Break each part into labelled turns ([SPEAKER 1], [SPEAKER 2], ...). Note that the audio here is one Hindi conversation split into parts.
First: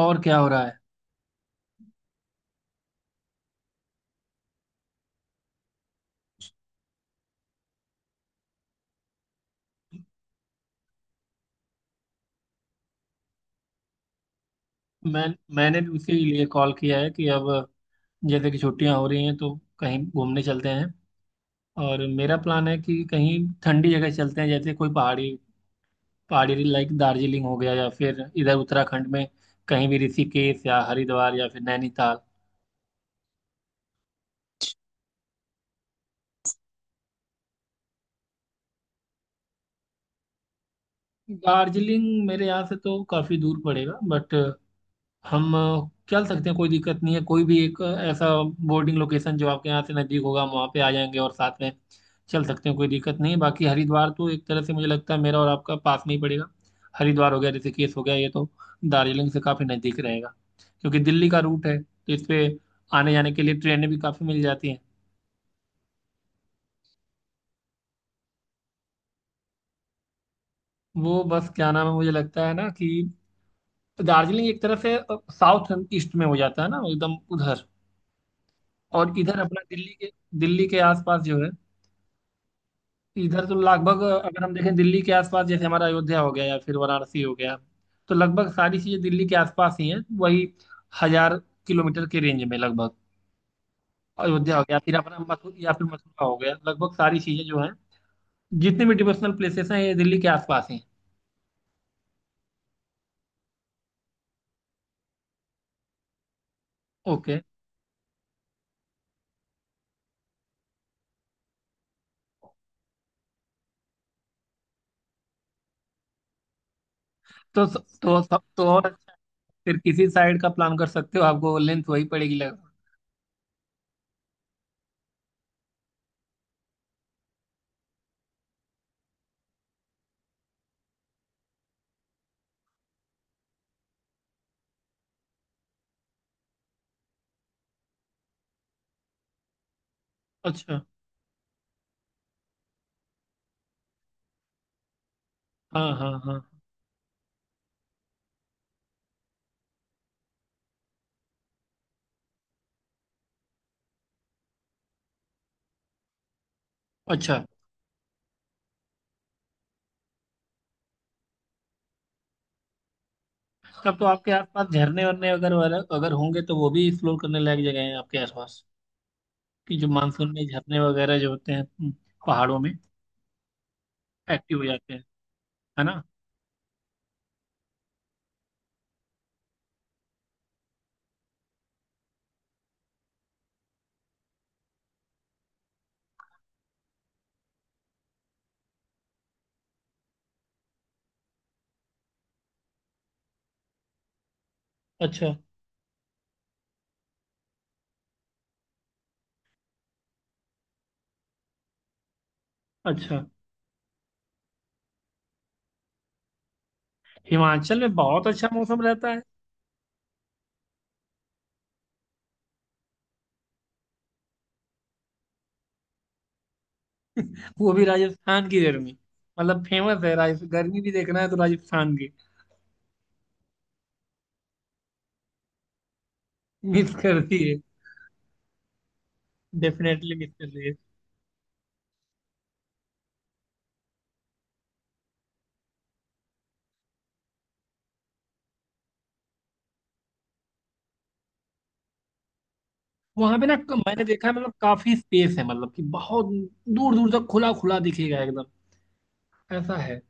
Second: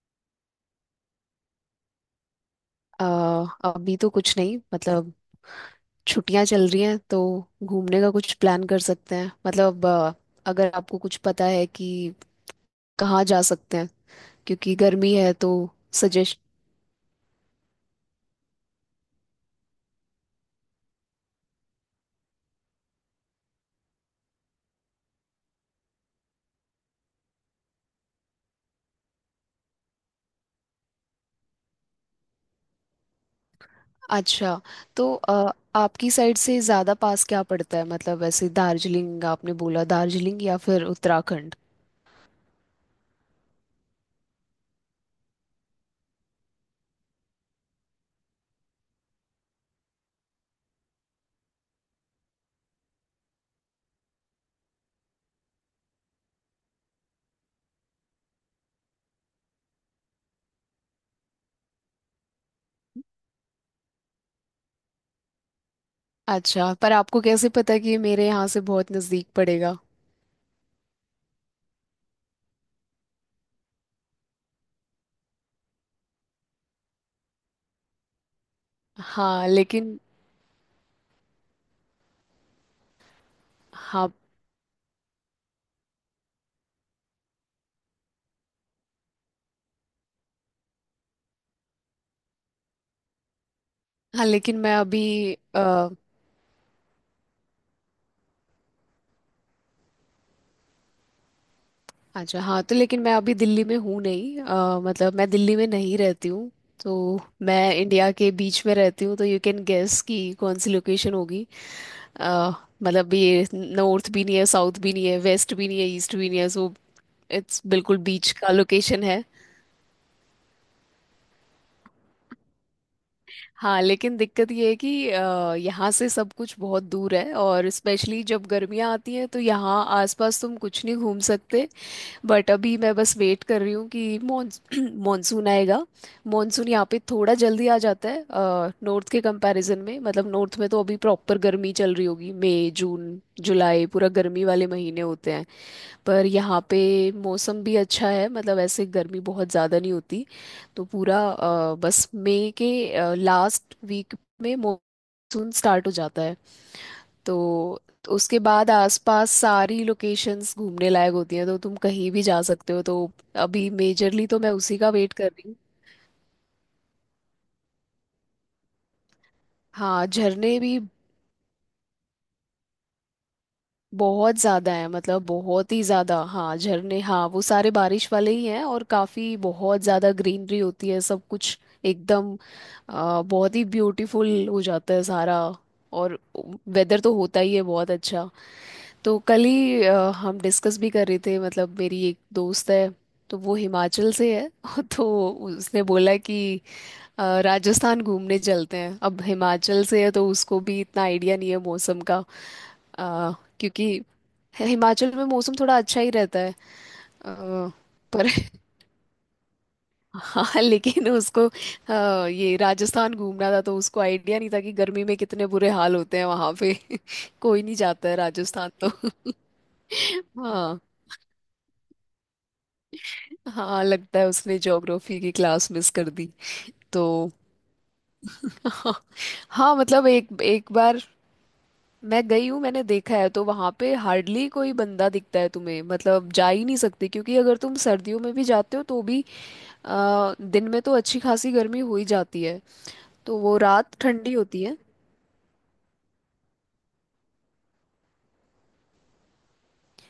[SPEAKER 1] और क्या हो रहा है?
[SPEAKER 2] अ, अभी तो कुछ नहीं मतलब छुट्टियां चल रही हैं तो घूमने का कुछ प्लान कर सकते हैं मतलब अगर आपको कुछ पता है कि कहाँ जा सकते हैं क्योंकि गर्मी
[SPEAKER 1] मैं
[SPEAKER 2] है तो
[SPEAKER 1] मैंने भी उसी
[SPEAKER 2] सजेस्ट।
[SPEAKER 1] लिए कॉल किया है कि अब जैसे कि छुट्टियां हो रही हैं तो कहीं घूमने चलते हैं। और मेरा प्लान है कि कहीं ठंडी जगह चलते हैं, जैसे कोई पहाड़ी पहाड़ी लाइक दार्जिलिंग हो गया या फिर इधर उत्तराखंड में, कहीं भी ऋषिकेश या हरिद्वार या फिर नैनीताल।
[SPEAKER 2] अच्छा तो आपकी साइड से ज़्यादा पास क्या पड़ता है मतलब ऐसे दार्जिलिंग आपने बोला दार्जिलिंग या फिर उत्तराखंड।
[SPEAKER 1] दार्जिलिंग मेरे यहाँ से तो काफ़ी दूर पड़ेगा बट हम चल सकते हैं, कोई दिक्कत नहीं है। कोई भी एक ऐसा बोर्डिंग लोकेशन जो आपके यहाँ से नज़दीक होगा, हम वहाँ पे आ जाएंगे और साथ में चल सकते हैं, कोई दिक्कत नहीं है। बाकी हरिद्वार तो एक तरह से मुझे लगता है मेरा और आपका पास में ही पड़ेगा। हरिद्वार हो गया, ऋषिकेश हो गया, ये तो दार्जिलिंग से काफ़ी नज़दीक रहेगा क्योंकि दिल्ली का रूट है तो इस पे आने जाने के लिए ट्रेनें भी काफ़ी मिल जाती हैं।
[SPEAKER 2] अच्छा पर आपको कैसे पता कि ये मेरे यहाँ से बहुत नज़दीक पड़ेगा।
[SPEAKER 1] वो, बस क्या नाम है, मुझे लगता है ना कि दार्जिलिंग एक तरह से साउथ ईस्ट में हो जाता है ना, एकदम उधर। और इधर
[SPEAKER 2] हाँ
[SPEAKER 1] अपना दिल्ली
[SPEAKER 2] लेकिन।
[SPEAKER 1] के दिल्ली के आसपास जो है, इधर तो लगभग
[SPEAKER 2] हाँ।
[SPEAKER 1] अगर हम देखें दिल्ली के आसपास, जैसे हमारा अयोध्या हो गया या फिर वाराणसी हो गया, तो लगभग सारी चीजें दिल्ली के आसपास ही हैं। वही 1,000 किलोमीटर के रेंज में लगभग।
[SPEAKER 2] हाँ
[SPEAKER 1] अयोध्या
[SPEAKER 2] लेकिन
[SPEAKER 1] हो
[SPEAKER 2] मैं
[SPEAKER 1] गया, फिर
[SPEAKER 2] अभी
[SPEAKER 1] अपना मथु या फिर मथुरा हो गया, लगभग सारी चीजें जो हैं, जितने भी डिवोशनल प्लेसेस हैं, ये दिल्ली के आसपास ही हैं।
[SPEAKER 2] अच्छा, हाँ तो लेकिन मैं अभी दिल्ली में हूँ नहीं, मतलब मैं दिल्ली में नहीं रहती हूँ। तो
[SPEAKER 1] ओके।
[SPEAKER 2] मैं इंडिया के बीच में रहती हूँ तो यू कैन गेस कि कौन सी लोकेशन होगी। अ, मतलब ये नॉर्थ भी नहीं है, साउथ भी नहीं है, वेस्ट भी नहीं है, ईस्ट भी नहीं है, सो इट्स
[SPEAKER 1] तो स-
[SPEAKER 2] बिल्कुल बीच का
[SPEAKER 1] और
[SPEAKER 2] लोकेशन
[SPEAKER 1] अच्छा है।
[SPEAKER 2] है।
[SPEAKER 1] फिर किसी साइड का प्लान कर सकते हो, आपको लेंथ वही पड़ेगी लगभग।
[SPEAKER 2] हाँ लेकिन दिक्कत ये है कि यहाँ से सब कुछ बहुत दूर है और स्पेशली जब गर्मियाँ आती हैं तो यहाँ आसपास तुम कुछ नहीं घूम सकते। बट अभी मैं बस वेट कर रही हूँ कि मॉनसून आएगा। मॉनसून यहाँ पे थोड़ा जल्दी आ जाता है नॉर्थ के कंपैरिजन में। मतलब नॉर्थ में
[SPEAKER 1] अच्छा।
[SPEAKER 2] तो अभी प्रॉपर गर्मी चल रही होगी, मई जून जुलाई पूरा गर्मी वाले महीने होते हैं।
[SPEAKER 1] हाँ, हाँ,
[SPEAKER 2] पर
[SPEAKER 1] हाँ।
[SPEAKER 2] यहाँ पे मौसम भी अच्छा है, मतलब ऐसे गर्मी बहुत ज़्यादा नहीं होती। तो पूरा बस मई के लास्ट वीक में मॉनसून स्टार्ट हो जाता है।
[SPEAKER 1] अच्छा।
[SPEAKER 2] तो उसके बाद आसपास सारी लोकेशंस घूमने लायक होती हैं तो तुम कहीं भी जा सकते हो। तो अभी
[SPEAKER 1] तब तो
[SPEAKER 2] मेजरली
[SPEAKER 1] आपके
[SPEAKER 2] तो मैं
[SPEAKER 1] आसपास
[SPEAKER 2] उसी का
[SPEAKER 1] झरने
[SPEAKER 2] वेट कर
[SPEAKER 1] वरने
[SPEAKER 2] रही
[SPEAKER 1] अगर
[SPEAKER 2] हूँ।
[SPEAKER 1] अगर होंगे तो वो भी एक्सप्लोर करने लायक जगह है आपके आसपास, कि जो
[SPEAKER 2] हाँ
[SPEAKER 1] मानसून में
[SPEAKER 2] झरने भी
[SPEAKER 1] झरने वगैरह जो होते हैं, पहाड़ों में
[SPEAKER 2] बहुत
[SPEAKER 1] एक्टिव हो
[SPEAKER 2] ज़्यादा हैं,
[SPEAKER 1] जाते हैं,
[SPEAKER 2] मतलब बहुत ही
[SPEAKER 1] है ना?
[SPEAKER 2] ज़्यादा। हाँ झरने, हाँ वो सारे बारिश वाले ही हैं और काफ़ी बहुत ज़्यादा ग्रीनरी होती है सब कुछ एकदम। बहुत ही ब्यूटीफुल हो जाता है सारा, और वेदर तो होता ही है बहुत अच्छा। तो कल ही हम डिस्कस भी कर रहे थे, मतलब मेरी एक दोस्त है तो वो हिमाचल से है तो
[SPEAKER 1] अच्छा।
[SPEAKER 2] उसने बोला कि राजस्थान घूमने चलते हैं। अब हिमाचल से है तो उसको भी इतना आइडिया नहीं है मौसम का।
[SPEAKER 1] अच्छा।
[SPEAKER 2] अ, क्योंकि हिमाचल में मौसम थोड़ा अच्छा ही रहता है। अ,
[SPEAKER 1] हिमाचल में बहुत
[SPEAKER 2] पर
[SPEAKER 1] अच्छा मौसम रहता है।
[SPEAKER 2] हाँ लेकिन उसको ये राजस्थान घूमना था तो उसको आइडिया नहीं था कि गर्मी में कितने बुरे हाल होते हैं वहाँ पे। कोई
[SPEAKER 1] वो
[SPEAKER 2] नहीं
[SPEAKER 1] भी
[SPEAKER 2] जाता है
[SPEAKER 1] राजस्थान की
[SPEAKER 2] राजस्थान तो।
[SPEAKER 1] गर्मी, मतलब फेमस है, राज गर्मी
[SPEAKER 2] हाँ।
[SPEAKER 1] भी देखना है तो राजस्थान की।
[SPEAKER 2] हाँ लगता है उसने ज्योग्राफी की क्लास मिस कर दी
[SPEAKER 1] मिस
[SPEAKER 2] तो।
[SPEAKER 1] करती है,
[SPEAKER 2] हाँ मतलब
[SPEAKER 1] डेफिनेटली
[SPEAKER 2] एक
[SPEAKER 1] मिस करती
[SPEAKER 2] एक
[SPEAKER 1] है।
[SPEAKER 2] बार मैं गई हूँ, मैंने देखा है तो वहाँ पे हार्डली कोई बंदा दिखता है तुम्हें। मतलब जा ही नहीं सकते क्योंकि अगर तुम सर्दियों में भी जाते हो तो भी दिन में तो अच्छी खासी गर्मी हो ही जाती है, तो
[SPEAKER 1] वहां पे ना
[SPEAKER 2] वो रात
[SPEAKER 1] मैंने देखा
[SPEAKER 2] ठंडी
[SPEAKER 1] है, मतलब
[SPEAKER 2] होती है।
[SPEAKER 1] काफी स्पेस है, मतलब कि बहुत दूर दूर तक खुला खुला दिखेगा एकदम, ऐसा है।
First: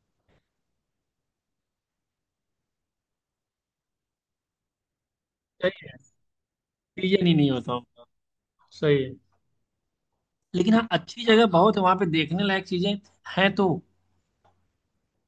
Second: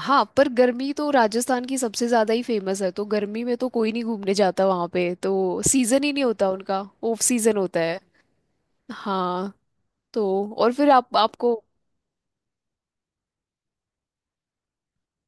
[SPEAKER 2] हाँ पर गर्मी तो राजस्थान की सबसे ज़्यादा ही फेमस है तो गर्मी में तो कोई नहीं घूमने जाता वहाँ पे। तो
[SPEAKER 1] सही है।
[SPEAKER 2] सीज़न ही नहीं होता उनका, ऑफ
[SPEAKER 1] सीजन ही नहीं
[SPEAKER 2] सीज़न
[SPEAKER 1] होता
[SPEAKER 2] होता है।
[SPEAKER 1] उनका। सही है।
[SPEAKER 2] हाँ तो। और
[SPEAKER 1] लेकिन हाँ,
[SPEAKER 2] फिर आप
[SPEAKER 1] अच्छी जगह
[SPEAKER 2] आपको।
[SPEAKER 1] बहुत है वहां पे, देखने लायक चीजें हैं तो।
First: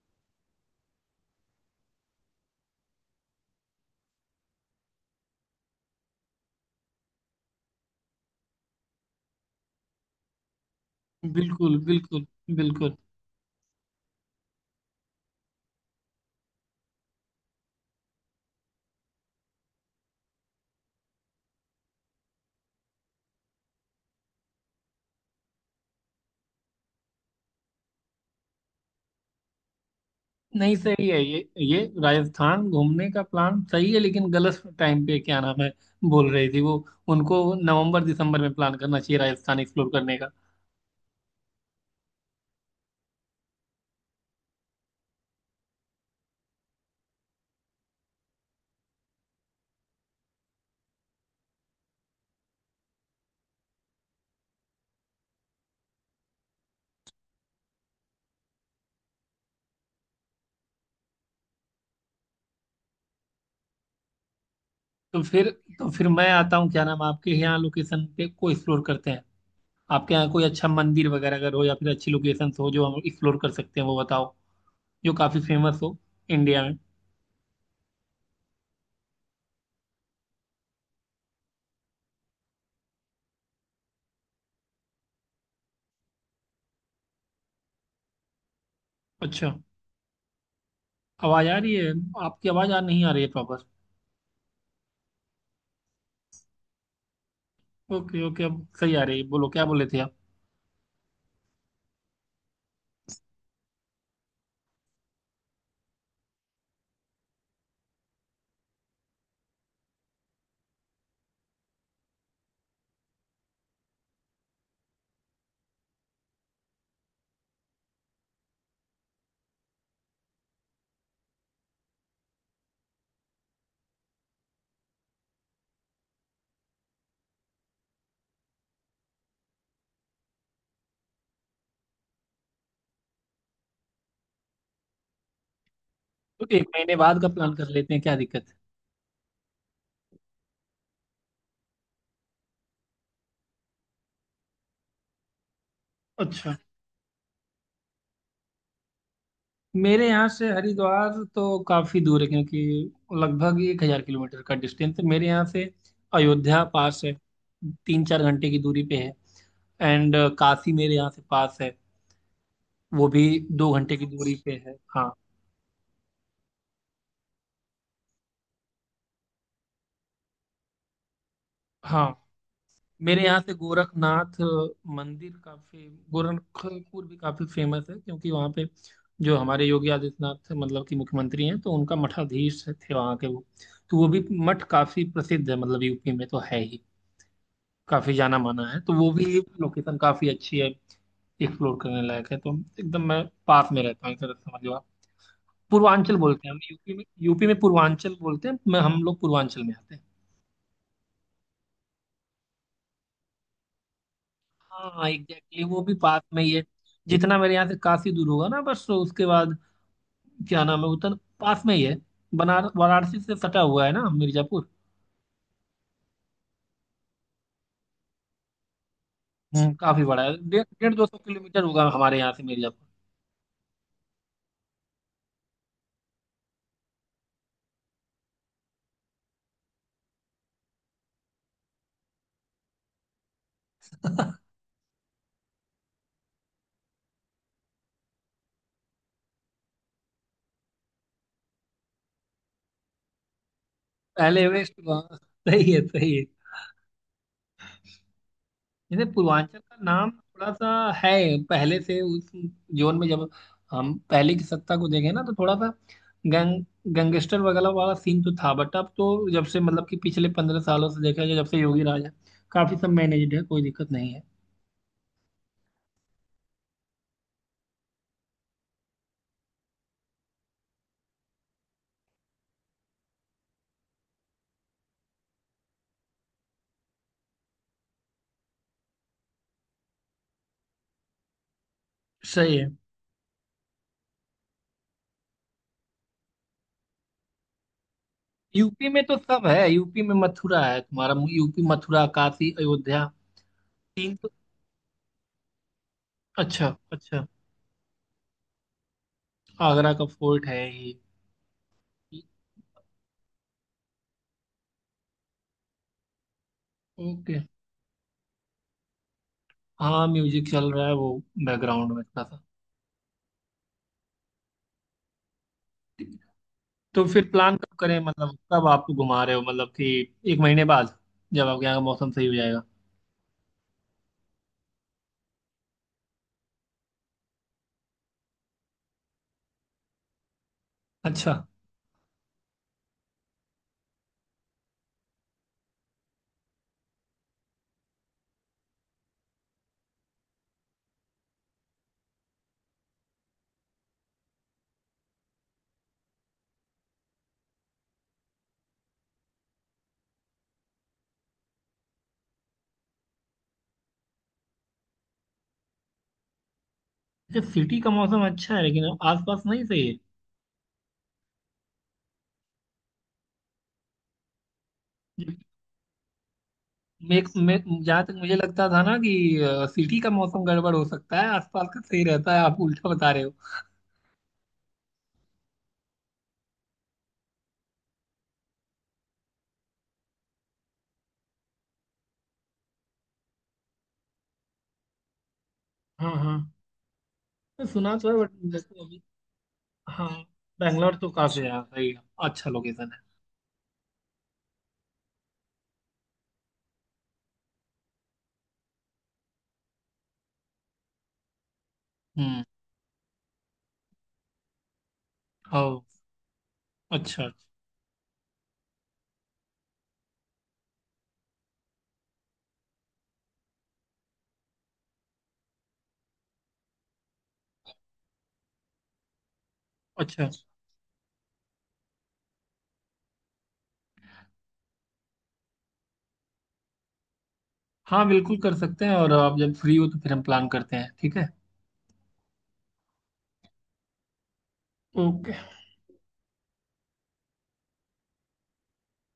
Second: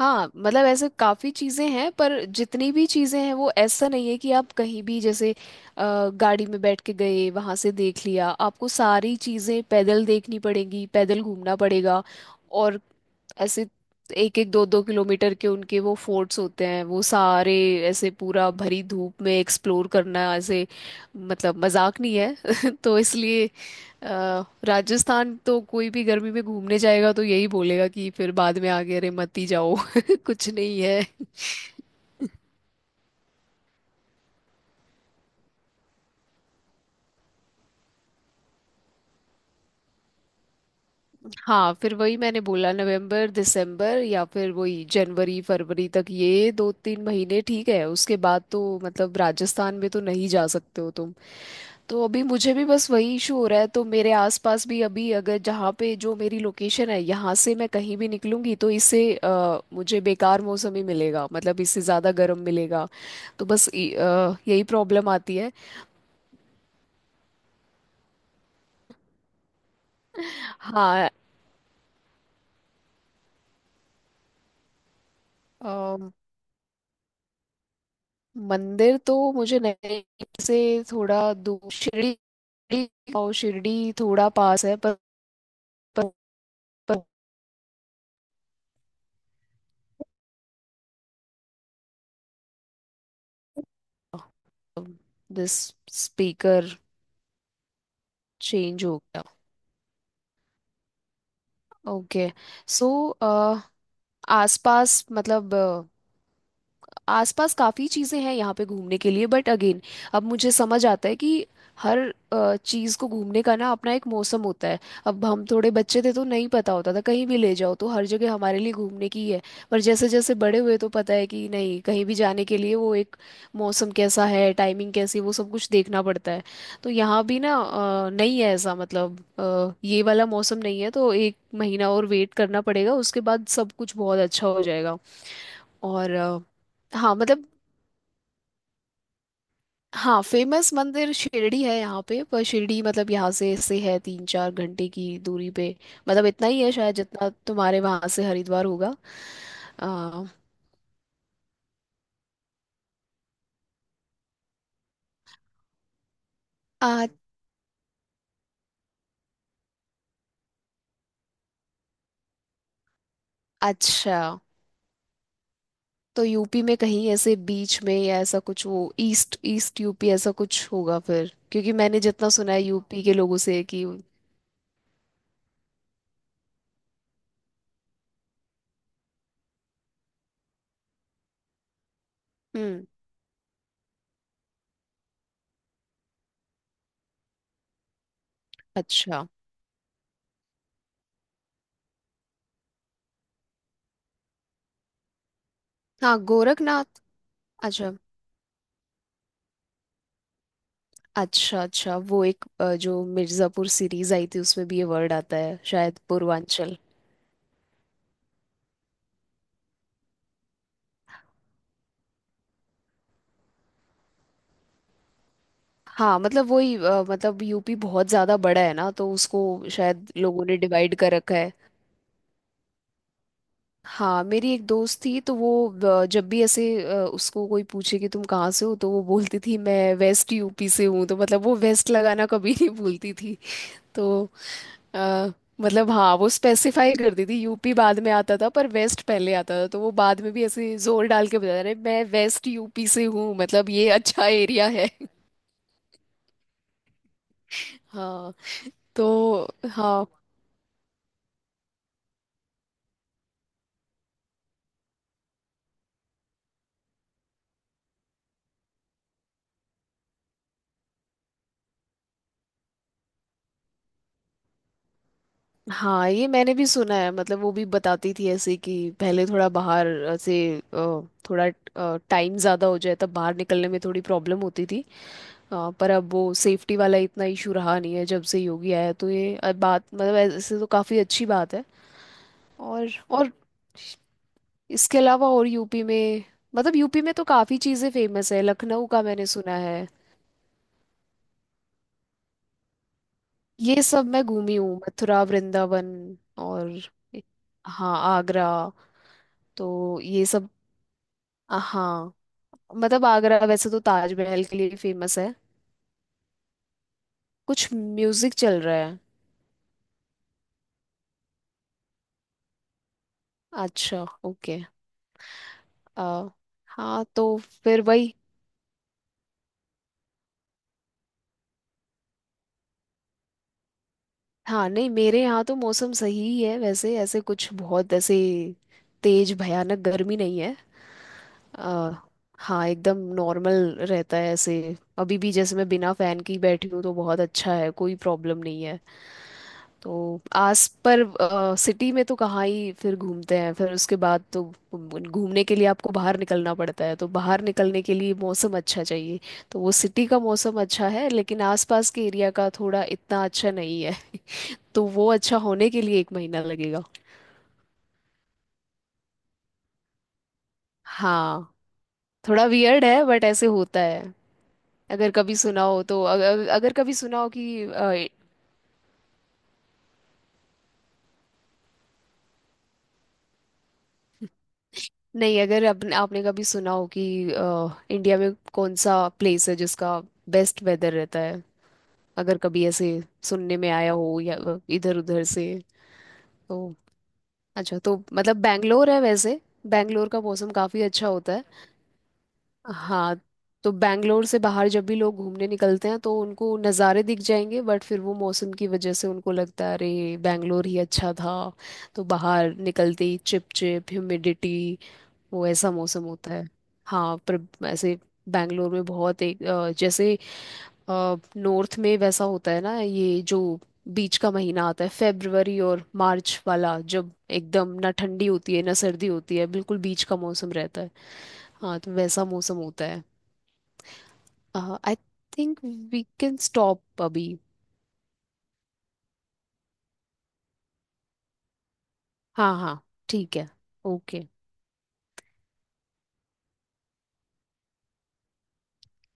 [SPEAKER 2] हाँ मतलब ऐसे काफ़ी चीज़ें हैं पर जितनी भी चीज़ें हैं वो ऐसा नहीं है कि आप कहीं भी जैसे गाड़ी में बैठ के गए वहाँ से देख लिया। आपको सारी चीज़ें पैदल देखनी पड़ेंगी, पैदल घूमना
[SPEAKER 1] बिल्कुल,
[SPEAKER 2] पड़ेगा।
[SPEAKER 1] बिल्कुल।
[SPEAKER 2] और
[SPEAKER 1] बिल्कुल।
[SPEAKER 2] ऐसे एक एक दो दो किलोमीटर के उनके वो फोर्ट्स होते हैं वो सारे ऐसे पूरा भरी धूप में एक्सप्लोर करना, ऐसे मतलब मजाक नहीं है तो इसलिए राजस्थान तो कोई भी गर्मी में घूमने जाएगा तो यही बोलेगा कि फिर बाद में आगे अरे मत ही जाओ कुछ
[SPEAKER 1] नहीं,
[SPEAKER 2] नहीं है।
[SPEAKER 1] सही है ये। ये राजस्थान घूमने का प्लान सही है लेकिन गलत टाइम पे, क्या नाम है, बोल रही थी वो, उनको नवंबर दिसंबर में प्लान करना चाहिए राजस्थान एक्सप्लोर करने का।
[SPEAKER 2] हाँ फिर वही मैंने बोला नवंबर दिसंबर या फिर वही जनवरी फरवरी तक, ये दो तीन महीने ठीक है। उसके बाद तो मतलब राजस्थान में तो नहीं जा सकते हो तुम। तो अभी मुझे भी बस वही इशू हो रहा है तो मेरे आसपास भी अभी अगर, जहाँ पे जो मेरी लोकेशन है, यहाँ से मैं कहीं भी निकलूंगी तो इससे मुझे बेकार मौसम ही मिलेगा, मतलब इससे ज़्यादा गर्म मिलेगा। तो बस यही प्रॉब्लम
[SPEAKER 1] तो
[SPEAKER 2] आती
[SPEAKER 1] फिर
[SPEAKER 2] है।
[SPEAKER 1] तो फिर मैं आता हूँ, क्या नाम, आपके यहाँ लोकेशन पे को एक्सप्लोर करते हैं। आपके यहाँ कोई अच्छा मंदिर
[SPEAKER 2] हाँ।
[SPEAKER 1] वगैरह अगर हो या फिर अच्छी लोकेशन हो जो हम एक्सप्लोर कर सकते हैं, वो बताओ, जो काफी फेमस हो
[SPEAKER 2] अ,
[SPEAKER 1] इंडिया में।
[SPEAKER 2] मंदिर तो मुझे नहीं से थोड़ा दूर शिरडी और शिरडी थोड़ा पास है पर, पर, पर।
[SPEAKER 1] अच्छा। आवाज आ रही है आपकी आवाज आ नहीं आ रही है proper.
[SPEAKER 2] This speaker
[SPEAKER 1] okay, okay, अब
[SPEAKER 2] चेंज
[SPEAKER 1] सही
[SPEAKER 2] हो
[SPEAKER 1] आ रही
[SPEAKER 2] गया।
[SPEAKER 1] है, बोलो क्या बोले थे आप।
[SPEAKER 2] ओके। सो आसपास मतलब आसपास काफ़ी चीज़ें हैं यहाँ पे घूमने के लिए बट अगेन अब मुझे समझ आता है कि हर चीज़ को घूमने का ना अपना एक मौसम होता है। अब हम थोड़े बच्चे थे तो नहीं पता होता था, कहीं भी ले जाओ तो हर जगह हमारे लिए घूमने की ही है। पर जैसे जैसे बड़े हुए तो पता है कि नहीं, कहीं भी जाने के लिए वो एक मौसम कैसा है, टाइमिंग कैसी है, वो सब कुछ देखना पड़ता है। तो यहाँ भी ना नहीं है ऐसा, मतलब ये वाला मौसम नहीं है तो एक महीना और वेट करना पड़ेगा, उसके बाद सब कुछ बहुत अच्छा हो जाएगा। और
[SPEAKER 1] तो एक महीने
[SPEAKER 2] हाँ
[SPEAKER 1] बाद का
[SPEAKER 2] मतलब।
[SPEAKER 1] प्लान कर लेते हैं, क्या दिक्कत।
[SPEAKER 2] हाँ फेमस मंदिर शिरडी है यहाँ पे पर शिरडी, मतलब यहाँ से है तीन चार घंटे की दूरी पे। मतलब इतना
[SPEAKER 1] अच्छा है।
[SPEAKER 2] ही है शायद जितना तुम्हारे वहाँ से हरिद्वार होगा।
[SPEAKER 1] मेरे
[SPEAKER 2] आ,
[SPEAKER 1] यहाँ से हरिद्वार तो काफी दूर है क्योंकि लगभग 1,000 किलोमीटर का डिस्टेंस है मेरे यहाँ से। अयोध्या पास
[SPEAKER 2] आ,
[SPEAKER 1] है, 3-4 घंटे की दूरी पे है। एंड काशी मेरे यहाँ से पास है, वो भी 2 घंटे की
[SPEAKER 2] अच्छा,
[SPEAKER 1] दूरी पे है। हाँ।
[SPEAKER 2] तो यूपी में कहीं ऐसे बीच में या ऐसा कुछ, वो ईस्ट ईस्ट यूपी ऐसा कुछ होगा फिर क्योंकि मैंने
[SPEAKER 1] हाँ,
[SPEAKER 2] जितना सुना है यूपी के
[SPEAKER 1] मेरे
[SPEAKER 2] लोगों
[SPEAKER 1] यहाँ से
[SPEAKER 2] से कि।
[SPEAKER 1] गोरखनाथ मंदिर काफी, गोरखपुर भी काफी फेमस है क्योंकि वहाँ पे जो हमारे योगी आदित्यनाथ, मतलब कि मुख्यमंत्री हैं, तो उनका मठाधीश
[SPEAKER 2] हम्म।
[SPEAKER 1] थे वहाँ के वो। तो वो भी मठ काफी प्रसिद्ध है, मतलब यूपी में तो है ही, काफी जाना माना है, तो वो भी
[SPEAKER 2] अच्छा।
[SPEAKER 1] लोकेशन काफी अच्छी है, एक्सप्लोर करने लायक है, तो एकदम मैं पास में रहता हूँ एक तरह से, समझ लो आप। पूर्वांचल
[SPEAKER 2] हाँ
[SPEAKER 1] बोलते हैं हम यूपी
[SPEAKER 2] गोरखनाथ।
[SPEAKER 1] में, यूपी में
[SPEAKER 2] अच्छा
[SPEAKER 1] पूर्वांचल बोलते हैं, मैं हम लोग पूर्वांचल में आते हैं।
[SPEAKER 2] अच्छा अच्छा वो एक जो मिर्ज़ापुर सीरीज आई थी उसमें भी ये
[SPEAKER 1] हाँ
[SPEAKER 2] वर्ड आता है
[SPEAKER 1] एग्जैक्टली, वो भी
[SPEAKER 2] शायद,
[SPEAKER 1] पास में ही है।
[SPEAKER 2] पूर्वांचल।
[SPEAKER 1] जितना मेरे यहाँ से काशी दूर होगा ना बस, तो उसके बाद, क्या नाम है, उतना पास में ही है। बनारस वाराणसी से सटा हुआ है ना मिर्जापुर।
[SPEAKER 2] हाँ मतलब वही मतलब यूपी बहुत ज्यादा बड़ा है ना तो उसको
[SPEAKER 1] हम्म, काफी
[SPEAKER 2] शायद
[SPEAKER 1] बड़ा है।
[SPEAKER 2] लोगों ने
[SPEAKER 1] डेढ़ डेढ़
[SPEAKER 2] डिवाइड
[SPEAKER 1] दो
[SPEAKER 2] कर
[SPEAKER 1] सौ
[SPEAKER 2] रखा है।
[SPEAKER 1] किलोमीटर होगा हमारे यहाँ से मिर्जापुर।
[SPEAKER 2] हाँ मेरी एक दोस्त थी तो वो जब भी ऐसे उसको कोई पूछे कि तुम कहाँ से हो तो वो बोलती थी मैं वेस्ट यूपी से हूँ, तो मतलब वो वेस्ट लगाना कभी नहीं भूलती थी। तो अ, मतलब हाँ वो स्पेसिफाई करती थी, यूपी बाद में आता था पर वेस्ट पहले आता था। तो वो बाद में भी ऐसे जोर डाल के बता रहे मैं वेस्ट यूपी से हूँ, मतलब ये अच्छा
[SPEAKER 1] पहले
[SPEAKER 2] एरिया
[SPEAKER 1] वेस्ट
[SPEAKER 2] है।
[SPEAKER 1] हुआ। सही है, सही है।
[SPEAKER 2] हाँ
[SPEAKER 1] जैसे
[SPEAKER 2] तो।
[SPEAKER 1] पूर्वांचल का
[SPEAKER 2] हाँ।
[SPEAKER 1] नाम थोड़ा सा है पहले से उस जोन में, जब हम पहले की सत्ता को देखें ना, तो थोड़ा सा गैंगस्टर वगैरह वाला सीन तो था, बट अब तो जब से, मतलब कि पिछले 15 सालों से देखा जाए, जब से योगी राज है, काफी सब मैनेज्ड है, कोई दिक्कत नहीं है।
[SPEAKER 2] हाँ ये मैंने भी सुना है, मतलब वो भी बताती थी ऐसे कि पहले थोड़ा बाहर ऐसे अ, थोड़ा टाइम ज़्यादा हो जाए तब बाहर निकलने में थोड़ी प्रॉब्लम होती थी। पर अब वो सेफ्टी वाला इतना इशू रहा नहीं है जब से योगी आया है, तो ये बात मतलब ऐसे तो काफ़ी अच्छी बात है।
[SPEAKER 1] सही है।
[SPEAKER 2] और और इसके अलावा, और यूपी में मतलब यूपी में तो काफ़ी चीज़ें फेमस है, लखनऊ
[SPEAKER 1] यूपी में
[SPEAKER 2] का
[SPEAKER 1] तो
[SPEAKER 2] मैंने
[SPEAKER 1] सब
[SPEAKER 2] सुना
[SPEAKER 1] है,
[SPEAKER 2] है।
[SPEAKER 1] यूपी में मथुरा है तुम्हारा, यूपी मथुरा काशी अयोध्या
[SPEAKER 2] ये सब
[SPEAKER 1] तीन
[SPEAKER 2] मैं
[SPEAKER 1] तो।
[SPEAKER 2] घूमी हूँ, मथुरा वृंदावन
[SPEAKER 1] अच्छा,
[SPEAKER 2] और
[SPEAKER 1] अच्छा।
[SPEAKER 2] हाँ आगरा,
[SPEAKER 1] आगरा
[SPEAKER 2] तो
[SPEAKER 1] का
[SPEAKER 2] ये
[SPEAKER 1] फोर्ट
[SPEAKER 2] सब।
[SPEAKER 1] है ही।
[SPEAKER 2] हाँ मतलब आगरा वैसे तो ताजमहल के लिए फेमस है।
[SPEAKER 1] ओके।
[SPEAKER 2] कुछ म्यूजिक चल रहा है।
[SPEAKER 1] हाँ, म्यूजिक चल रहा है, वो बैकग्राउंड में थोड़ा सा।
[SPEAKER 2] अच्छा ओके। आ,
[SPEAKER 1] तो
[SPEAKER 2] हाँ
[SPEAKER 1] फिर
[SPEAKER 2] तो
[SPEAKER 1] प्लान कब
[SPEAKER 2] फिर
[SPEAKER 1] करें,
[SPEAKER 2] वही।
[SPEAKER 1] मतलब कब आपको घुमा रहे हो, मतलब कि एक महीने बाद जब आपके यहाँ का मौसम सही हो जाएगा।
[SPEAKER 2] हाँ नहीं मेरे यहाँ तो मौसम सही ही है वैसे, ऐसे कुछ बहुत ऐसे तेज भयानक गर्मी नहीं है।
[SPEAKER 1] अच्छा।
[SPEAKER 2] आ, हाँ एकदम नॉर्मल रहता है ऐसे, अभी भी जैसे मैं बिना फैन के ही बैठी हूँ तो बहुत अच्छा है, कोई प्रॉब्लम नहीं है। तो आस पर सिटी में तो कहाँ ही फिर घूमते हैं, फिर उसके बाद तो घूमने के लिए आपको बाहर निकलना पड़ता है, तो बाहर निकलने के लिए मौसम अच्छा चाहिए। तो वो सिटी का मौसम अच्छा है लेकिन आसपास के एरिया का थोड़ा इतना अच्छा नहीं है, तो वो अच्छा होने के लिए एक महीना लगेगा।
[SPEAKER 1] अच्छा, सिटी का मौसम अच्छा है लेकिन आसपास नहीं, सही
[SPEAKER 2] हाँ थोड़ा वियर्ड है बट ऐसे होता है। अगर
[SPEAKER 1] है।
[SPEAKER 2] कभी सुना हो तो अगर कभी सुना
[SPEAKER 1] मैं
[SPEAKER 2] हो
[SPEAKER 1] मैं
[SPEAKER 2] कि
[SPEAKER 1] जहाँ तक मुझे लगता था ना कि सिटी का मौसम गड़बड़ हो सकता है, आसपास का सही रहता है, आप उल्टा बता रहे हो।
[SPEAKER 2] नहीं, अगर अपने आपने कभी सुना हो कि इंडिया में कौन सा प्लेस है जिसका बेस्ट वेदर रहता है, अगर कभी ऐसे सुनने में आया हो या इधर उधर से
[SPEAKER 1] हाँ, हाँ।
[SPEAKER 2] तो।
[SPEAKER 1] मैं
[SPEAKER 2] अच्छा
[SPEAKER 1] सुना
[SPEAKER 2] तो
[SPEAKER 1] तो है बट
[SPEAKER 2] मतलब
[SPEAKER 1] जैसे
[SPEAKER 2] बैंगलोर
[SPEAKER 1] अभी।
[SPEAKER 2] है वैसे, बैंगलोर
[SPEAKER 1] हाँ।
[SPEAKER 2] का मौसम काफ़ी
[SPEAKER 1] बैंगलोर
[SPEAKER 2] अच्छा
[SPEAKER 1] तो
[SPEAKER 2] होता
[SPEAKER 1] काफी
[SPEAKER 2] है।
[SPEAKER 1] है, सही है, अच्छा लोकेशन है।
[SPEAKER 2] हाँ तो बैंगलोर से बाहर जब भी लोग घूमने निकलते हैं तो उनको नज़ारे दिख जाएंगे बट फिर वो मौसम की वजह से उनको लगता है अरे बैंगलोर ही अच्छा था। तो
[SPEAKER 1] हम्म।
[SPEAKER 2] बाहर निकलते ही चिप चिप ह्यूमिडिटी, वो ऐसा
[SPEAKER 1] हाँ।
[SPEAKER 2] मौसम होता है। हाँ
[SPEAKER 1] अच्छा।
[SPEAKER 2] पर ऐसे बैंगलोर में बहुत एक जैसे नॉर्थ में वैसा होता है ना, ये जो बीच का महीना आता है फेब्रुवरी और मार्च वाला, जब एकदम ना ठंडी होती है ना सर्दी होती है, बिल्कुल बीच का
[SPEAKER 1] अच्छा।
[SPEAKER 2] मौसम रहता है। हाँ तो वैसा मौसम होता है। I think we can stop अभी।
[SPEAKER 1] हाँ, बिल्कुल कर सकते हैं, और आप जब फ्री हो तो फिर हम प्लान करते हैं, ठीक है।
[SPEAKER 2] हाँ हाँ ठीक है ओके।
[SPEAKER 1] ओके।